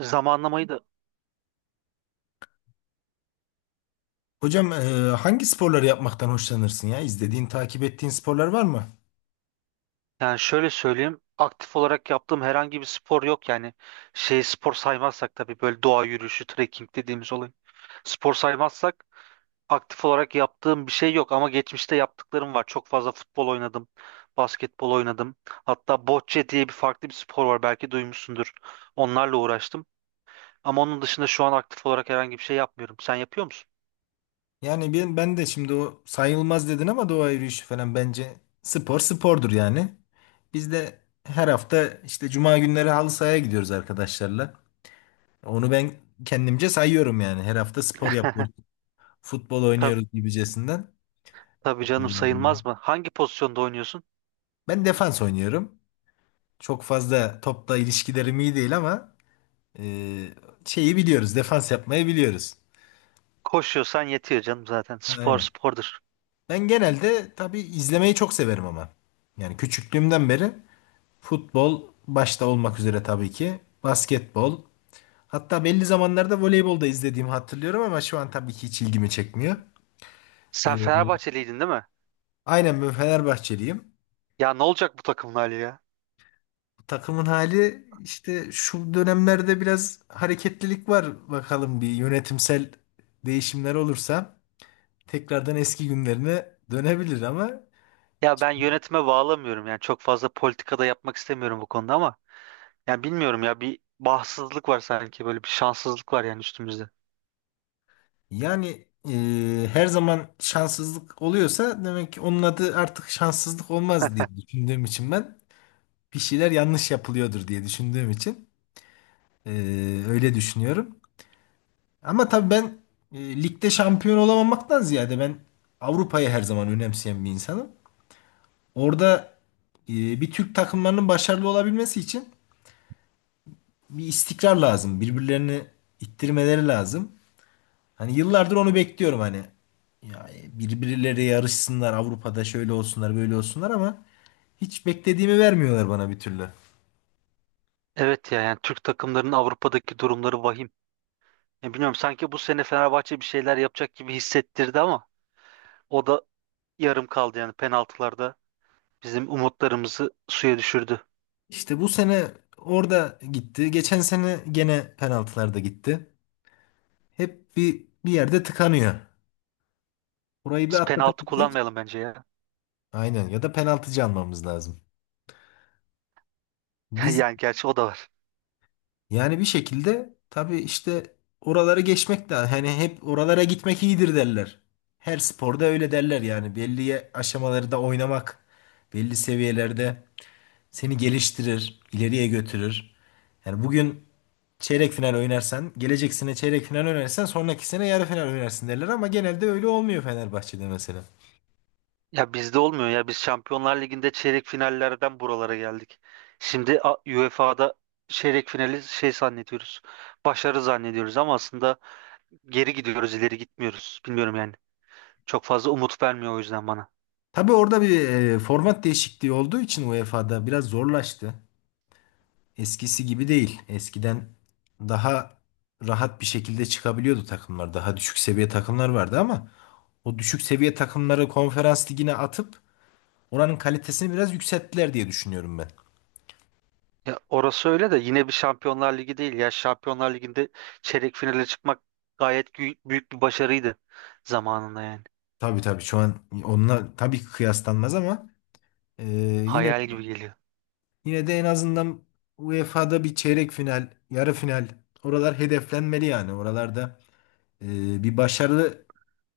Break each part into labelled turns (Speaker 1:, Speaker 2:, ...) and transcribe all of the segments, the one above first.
Speaker 1: Zamanlamayı da.
Speaker 2: Hocam hangi sporları yapmaktan hoşlanırsın ya? İzlediğin, takip ettiğin sporlar var mı?
Speaker 1: Yani şöyle söyleyeyim, aktif olarak yaptığım herhangi bir spor yok. Yani spor saymazsak tabii, böyle doğa yürüyüşü, trekking dediğimiz olay spor saymazsak aktif olarak yaptığım bir şey yok ama geçmişte yaptıklarım var. Çok fazla futbol oynadım, basketbol oynadım, hatta bocce diye bir farklı bir spor var, belki duymuşsundur. Onlarla uğraştım ama onun dışında şu an aktif olarak herhangi bir şey yapmıyorum. Sen yapıyor musun?
Speaker 2: Yani ben de şimdi o sayılmaz dedin ama doğa yürüyüşü falan bence spor spordur yani. Biz de her hafta işte cuma günleri halı sahaya gidiyoruz arkadaşlarla. Onu ben kendimce sayıyorum yani. Her hafta spor yapıyoruz. Futbol
Speaker 1: Tabii,
Speaker 2: oynuyoruz gibicesinden.
Speaker 1: tabii
Speaker 2: E,
Speaker 1: canım, sayılmaz mı? Hangi pozisyonda oynuyorsun?
Speaker 2: Ben defans oynuyorum. Çok fazla topla ilişkilerim iyi değil ama e, şeyi biliyoruz. Defans yapmayı biliyoruz.
Speaker 1: Koşuyorsan yetiyor canım zaten. Spor
Speaker 2: Aynen.
Speaker 1: spordur.
Speaker 2: Ben genelde tabii izlemeyi çok severim ama. Yani küçüklüğümden beri futbol başta olmak üzere tabii ki basketbol. Hatta belli zamanlarda voleybol da izlediğimi hatırlıyorum ama şu an tabii ki hiç ilgimi çekmiyor.
Speaker 1: Sen
Speaker 2: Ee,
Speaker 1: Fenerbahçeliydin değil mi?
Speaker 2: aynen ben Fenerbahçeliyim.
Speaker 1: Ya ne olacak bu takımın hali ya?
Speaker 2: Takımın hali işte şu dönemlerde biraz hareketlilik var. Bakalım bir yönetimsel değişimler olursa tekrardan eski günlerine dönebilir ama
Speaker 1: Ya ben yönetime bağlamıyorum, yani çok fazla politikada yapmak istemiyorum bu konuda ama yani bilmiyorum ya, bir bahtsızlık var sanki, böyle bir şanssızlık var yani üstümüzde.
Speaker 2: yani her zaman şanssızlık oluyorsa demek ki onun adı artık şanssızlık olmaz diye düşündüğüm için ben bir şeyler yanlış yapılıyordur diye düşündüğüm için e, öyle düşünüyorum. Ama tabii ben ligde şampiyon olamamaktan ziyade ben Avrupa'yı her zaman önemseyen bir insanım. Orada bir Türk takımlarının başarılı olabilmesi için bir istikrar lazım. Birbirlerini ittirmeleri lazım. Hani yıllardır onu bekliyorum hani. Ya birbirleri yarışsınlar Avrupa'da şöyle olsunlar böyle olsunlar ama hiç beklediğimi vermiyorlar bana bir türlü.
Speaker 1: Evet ya, yani Türk takımlarının Avrupa'daki durumları vahim. Ya bilmiyorum, sanki bu sene Fenerbahçe bir şeyler yapacak gibi hissettirdi ama o da yarım kaldı yani, penaltılarda bizim umutlarımızı suya düşürdü.
Speaker 2: İşte bu sene orada gitti. Geçen sene gene penaltılarda gitti. Hep bir yerde tıkanıyor. Burayı bir
Speaker 1: Biz penaltı
Speaker 2: atlatabilsek.
Speaker 1: kullanmayalım bence ya.
Speaker 2: Aynen ya da penaltıcı almamız lazım. Biz
Speaker 1: Yani gerçi o da var.
Speaker 2: yani bir şekilde tabii işte oraları geçmek de hani hep oralara gitmek iyidir derler. Her sporda öyle derler yani belli aşamaları da oynamak belli seviyelerde seni geliştirir, ileriye götürür. Yani bugün çeyrek final oynarsan, gelecek sene çeyrek final oynarsan sonraki sene yarı final oynarsın derler ama genelde öyle olmuyor Fenerbahçe'de mesela.
Speaker 1: Ya bizde olmuyor ya. Biz Şampiyonlar Ligi'nde çeyrek finallerden buralara geldik. Şimdi UEFA'da çeyrek finali şey zannediyoruz. Başarı zannediyoruz ama aslında geri gidiyoruz, ileri gitmiyoruz. Bilmiyorum yani. Çok fazla umut vermiyor o yüzden bana.
Speaker 2: Tabii orada bir format değişikliği olduğu için UEFA'da biraz zorlaştı. Eskisi gibi değil. Eskiden daha rahat bir şekilde çıkabiliyordu takımlar. Daha düşük seviye takımlar vardı ama o düşük seviye takımları konferans ligine atıp oranın kalitesini biraz yükselttiler diye düşünüyorum ben.
Speaker 1: Ya orası öyle de yine bir Şampiyonlar Ligi değil ya. Şampiyonlar Ligi'nde çeyrek finale çıkmak gayet büyük bir başarıydı zamanında yani.
Speaker 2: Tabii tabii şu an onunla tabii ki kıyaslanmaz ama e, yine
Speaker 1: Hayal gibi geliyor.
Speaker 2: yine de en azından UEFA'da bir çeyrek final, yarı final oralar hedeflenmeli yani. Oralarda bir başarılı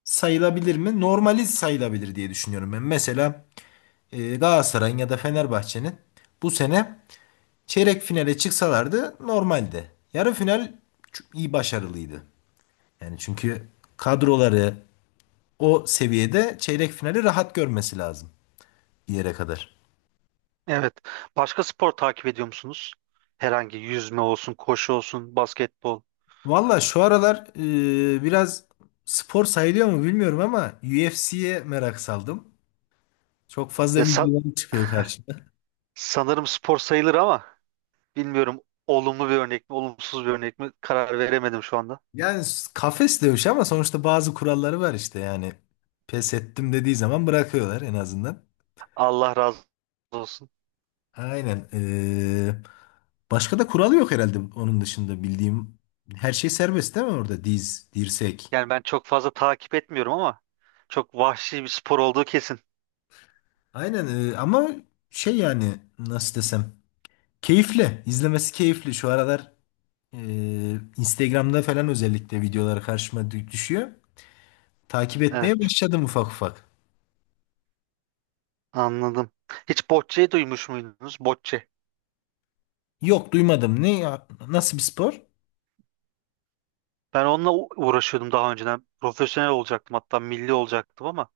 Speaker 2: sayılabilir mi? Normali sayılabilir diye düşünüyorum ben. Mesela Galatasaray'ın ya da Fenerbahçe'nin bu sene çeyrek finale çıksalardı normaldi. Yarı final çok iyi başarılıydı. Yani çünkü kadroları o seviyede çeyrek finali rahat görmesi lazım bir yere kadar.
Speaker 1: Evet. Başka spor takip ediyor musunuz? Herhangi yüzme olsun, koşu olsun, basketbol.
Speaker 2: Valla şu aralar biraz spor sayılıyor mu bilmiyorum ama UFC'ye merak saldım. Çok fazla
Speaker 1: Ya
Speaker 2: videolar çıkıyor karşıma.
Speaker 1: sanırım spor sayılır ama bilmiyorum, olumlu bir örnek mi, olumsuz bir örnek mi karar veremedim şu anda.
Speaker 2: Yani kafes dövüşü ama sonuçta bazı kuralları var işte yani. Pes ettim dediği zaman bırakıyorlar en azından.
Speaker 1: Allah razı olsun.
Speaker 2: Aynen. Başka da kuralı yok herhalde onun dışında bildiğim. Her şey serbest değil mi orada? Diz, dirsek.
Speaker 1: Yani ben çok fazla takip etmiyorum ama çok vahşi bir spor olduğu kesin.
Speaker 2: Aynen ama şey yani nasıl desem. Keyifli. İzlemesi keyifli. Şu aralar Instagram'da falan özellikle videolar karşıma düşüyor. Takip etmeye
Speaker 1: Evet,
Speaker 2: başladım ufak ufak.
Speaker 1: anladım. Hiç bocceyi duymuş muydunuz? Bocce.
Speaker 2: Yok duymadım. Ne ya? Nasıl bir spor?
Speaker 1: Ben onunla uğraşıyordum daha önceden. Profesyonel olacaktım, hatta milli olacaktım ama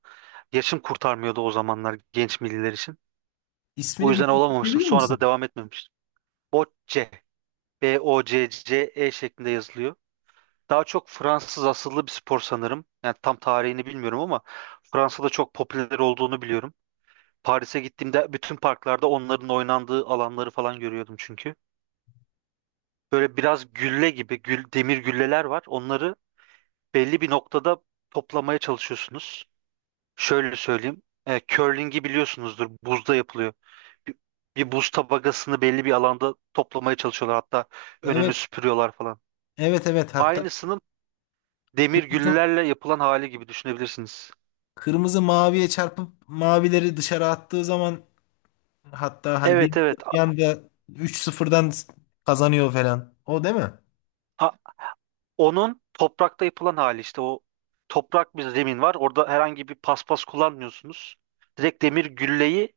Speaker 1: yaşım kurtarmıyordu o zamanlar genç milliler için. O
Speaker 2: İsmini bir
Speaker 1: yüzden olamamıştım.
Speaker 2: diyebilir
Speaker 1: Sonra da
Speaker 2: misin?
Speaker 1: devam etmemiştim. Bocce. Bocce şeklinde yazılıyor. Daha çok Fransız asıllı bir spor sanırım. Yani tam tarihini bilmiyorum ama Fransa'da çok popüler olduğunu biliyorum. Paris'e gittiğimde bütün parklarda onların oynandığı alanları falan görüyordum çünkü. Böyle biraz gülle gibi, gül, demir gülleler var. Onları belli bir noktada toplamaya çalışıyorsunuz. Şöyle söyleyeyim. Curling'i biliyorsunuzdur. Buzda yapılıyor. Bir, bir buz tabakasını belli bir alanda toplamaya çalışıyorlar. Hatta önünü
Speaker 2: Evet.
Speaker 1: süpürüyorlar falan.
Speaker 2: Evet, evet. Hatta
Speaker 1: Aynısının demir
Speaker 2: kırmızı,
Speaker 1: güllelerle yapılan hali gibi düşünebilirsiniz.
Speaker 2: kırmızı maviye çarpıp mavileri dışarı attığı zaman, hatta hani bir
Speaker 1: Evet, evet.
Speaker 2: bir anda 3-0'dan kazanıyor falan. O değil mi?
Speaker 1: A- onun toprakta yapılan hali, işte o toprak bir zemin var. Orada herhangi bir paspas kullanmıyorsunuz. Direkt demir gülleyi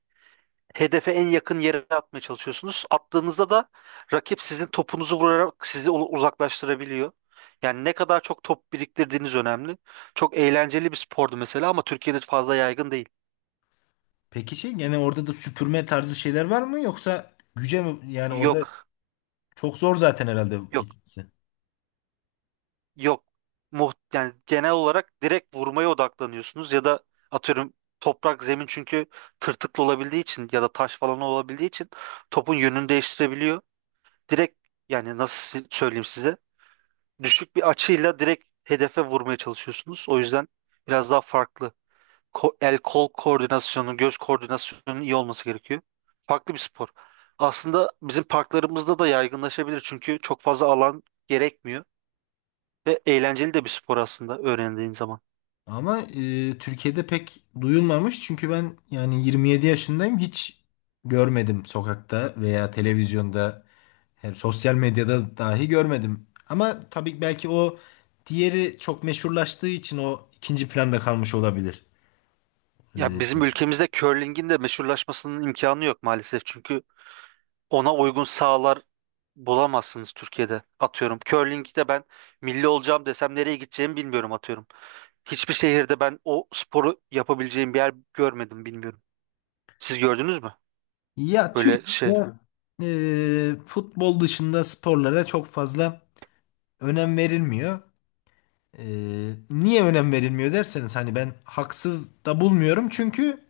Speaker 1: hedefe en yakın yere atmaya çalışıyorsunuz. Attığınızda da rakip sizin topunuzu vurarak sizi uzaklaştırabiliyor. Yani ne kadar çok top biriktirdiğiniz önemli. Çok eğlenceli bir spordu mesela ama Türkiye'de fazla yaygın değil.
Speaker 2: Peki şey yani orada da süpürme tarzı şeyler var mı yoksa güce mi? Yani orada
Speaker 1: Yok.
Speaker 2: çok zor zaten herhalde
Speaker 1: Yok.
Speaker 2: gitmesi.
Speaker 1: Yok. Muht yani genel olarak direkt vurmaya odaklanıyorsunuz ya da atıyorum, toprak zemin çünkü tırtıklı olabildiği için ya da taş falan olabildiği için topun yönünü değiştirebiliyor. Direkt, yani nasıl söyleyeyim size, düşük bir açıyla direkt hedefe vurmaya çalışıyorsunuz. O yüzden biraz daha farklı. El kol koordinasyonu, göz koordinasyonunun iyi olması gerekiyor. Farklı bir spor. Aslında bizim parklarımızda da yaygınlaşabilir çünkü çok fazla alan gerekmiyor. Ve eğlenceli de bir spor aslında öğrendiğin zaman.
Speaker 2: Ama Türkiye'de pek duyulmamış çünkü ben yani 27 yaşındayım hiç görmedim sokakta veya televizyonda hem sosyal medyada dahi görmedim. Ama tabii belki o diğeri çok meşhurlaştığı için o ikinci planda kalmış olabilir.
Speaker 1: Ya
Speaker 2: E,
Speaker 1: bizim ülkemizde curling'in de meşhurlaşmasının imkanı yok maalesef. Çünkü ona uygun sahalar bulamazsınız Türkiye'de. Atıyorum, curling'de ben milli olacağım desem nereye gideceğimi bilmiyorum, atıyorum. Hiçbir şehirde ben o sporu yapabileceğim bir yer görmedim, bilmiyorum. Siz gördünüz mü?
Speaker 2: Ya
Speaker 1: Böyle şey.
Speaker 2: Türkiye'de futbol dışında sporlara çok fazla önem verilmiyor. Niye önem verilmiyor derseniz hani ben haksız da bulmuyorum. Çünkü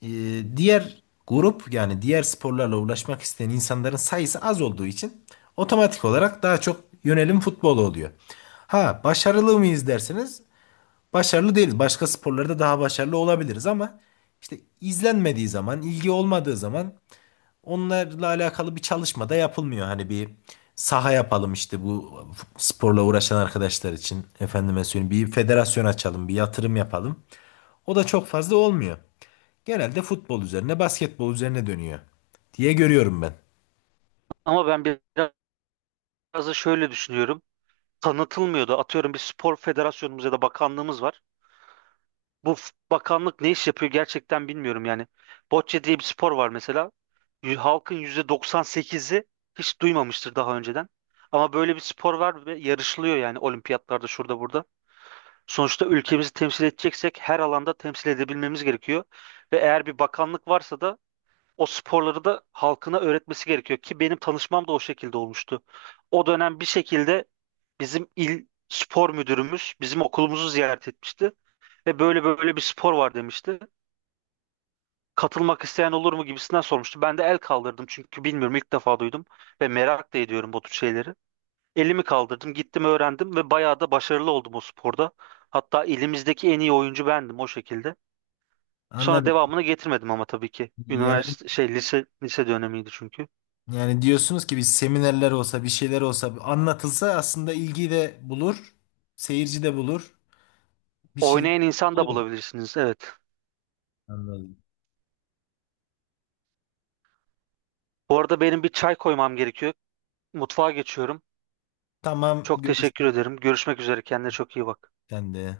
Speaker 2: diğer grup yani diğer sporlarla uğraşmak isteyen insanların sayısı az olduğu için otomatik olarak daha çok yönelim futbola oluyor. Ha başarılı mıyız derseniz başarılı değiliz. Başka sporlarda daha başarılı olabiliriz ama işte izlenmediği zaman, ilgi olmadığı zaman onlarla alakalı bir çalışma da yapılmıyor. Hani bir saha yapalım işte bu sporla uğraşan arkadaşlar için. Efendime söyleyeyim bir federasyon açalım, bir yatırım yapalım. O da çok fazla olmuyor. Genelde futbol üzerine, basketbol üzerine dönüyor diye görüyorum ben.
Speaker 1: Ama ben biraz da şöyle düşünüyorum. Tanıtılmıyordu. Atıyorum, bir spor federasyonumuz ya da bakanlığımız var. Bu bakanlık ne iş yapıyor gerçekten bilmiyorum yani. Bocce diye bir spor var mesela. Halkın %98'i hiç duymamıştır daha önceden. Ama böyle bir spor var ve yarışılıyor yani, olimpiyatlarda, şurada burada. Sonuçta ülkemizi temsil edeceksek her alanda temsil edebilmemiz gerekiyor. Ve eğer bir bakanlık varsa da o sporları da halkına öğretmesi gerekiyor ki benim tanışmam da o şekilde olmuştu. O dönem bir şekilde bizim il spor müdürümüz bizim okulumuzu ziyaret etmişti ve böyle bir spor var demişti, katılmak isteyen olur mu gibisinden sormuştu. Ben de el kaldırdım çünkü bilmiyorum, ilk defa duydum ve merak da ediyorum bu tür şeyleri. Elimi kaldırdım, gittim, öğrendim ve bayağı da başarılı oldum o sporda. Hatta ilimizdeki en iyi oyuncu bendim o şekilde. Sonra
Speaker 2: Anladım.
Speaker 1: devamını getirmedim ama tabii ki.
Speaker 2: Yani
Speaker 1: Üniversite lise dönemiydi çünkü.
Speaker 2: yani diyorsunuz ki bir seminerler olsa, bir şeyler olsa anlatılsa aslında ilgi de bulur, seyirci de bulur, bir şeyler
Speaker 1: Oynayan insan da
Speaker 2: bulur.
Speaker 1: bulabilirsiniz, evet.
Speaker 2: Anladım.
Speaker 1: Bu arada benim bir çay koymam gerekiyor. Mutfağa geçiyorum.
Speaker 2: Tamam,
Speaker 1: Çok teşekkür
Speaker 2: görüşürüz.
Speaker 1: ederim. Görüşmek üzere. Kendine çok iyi bak.
Speaker 2: Sen de.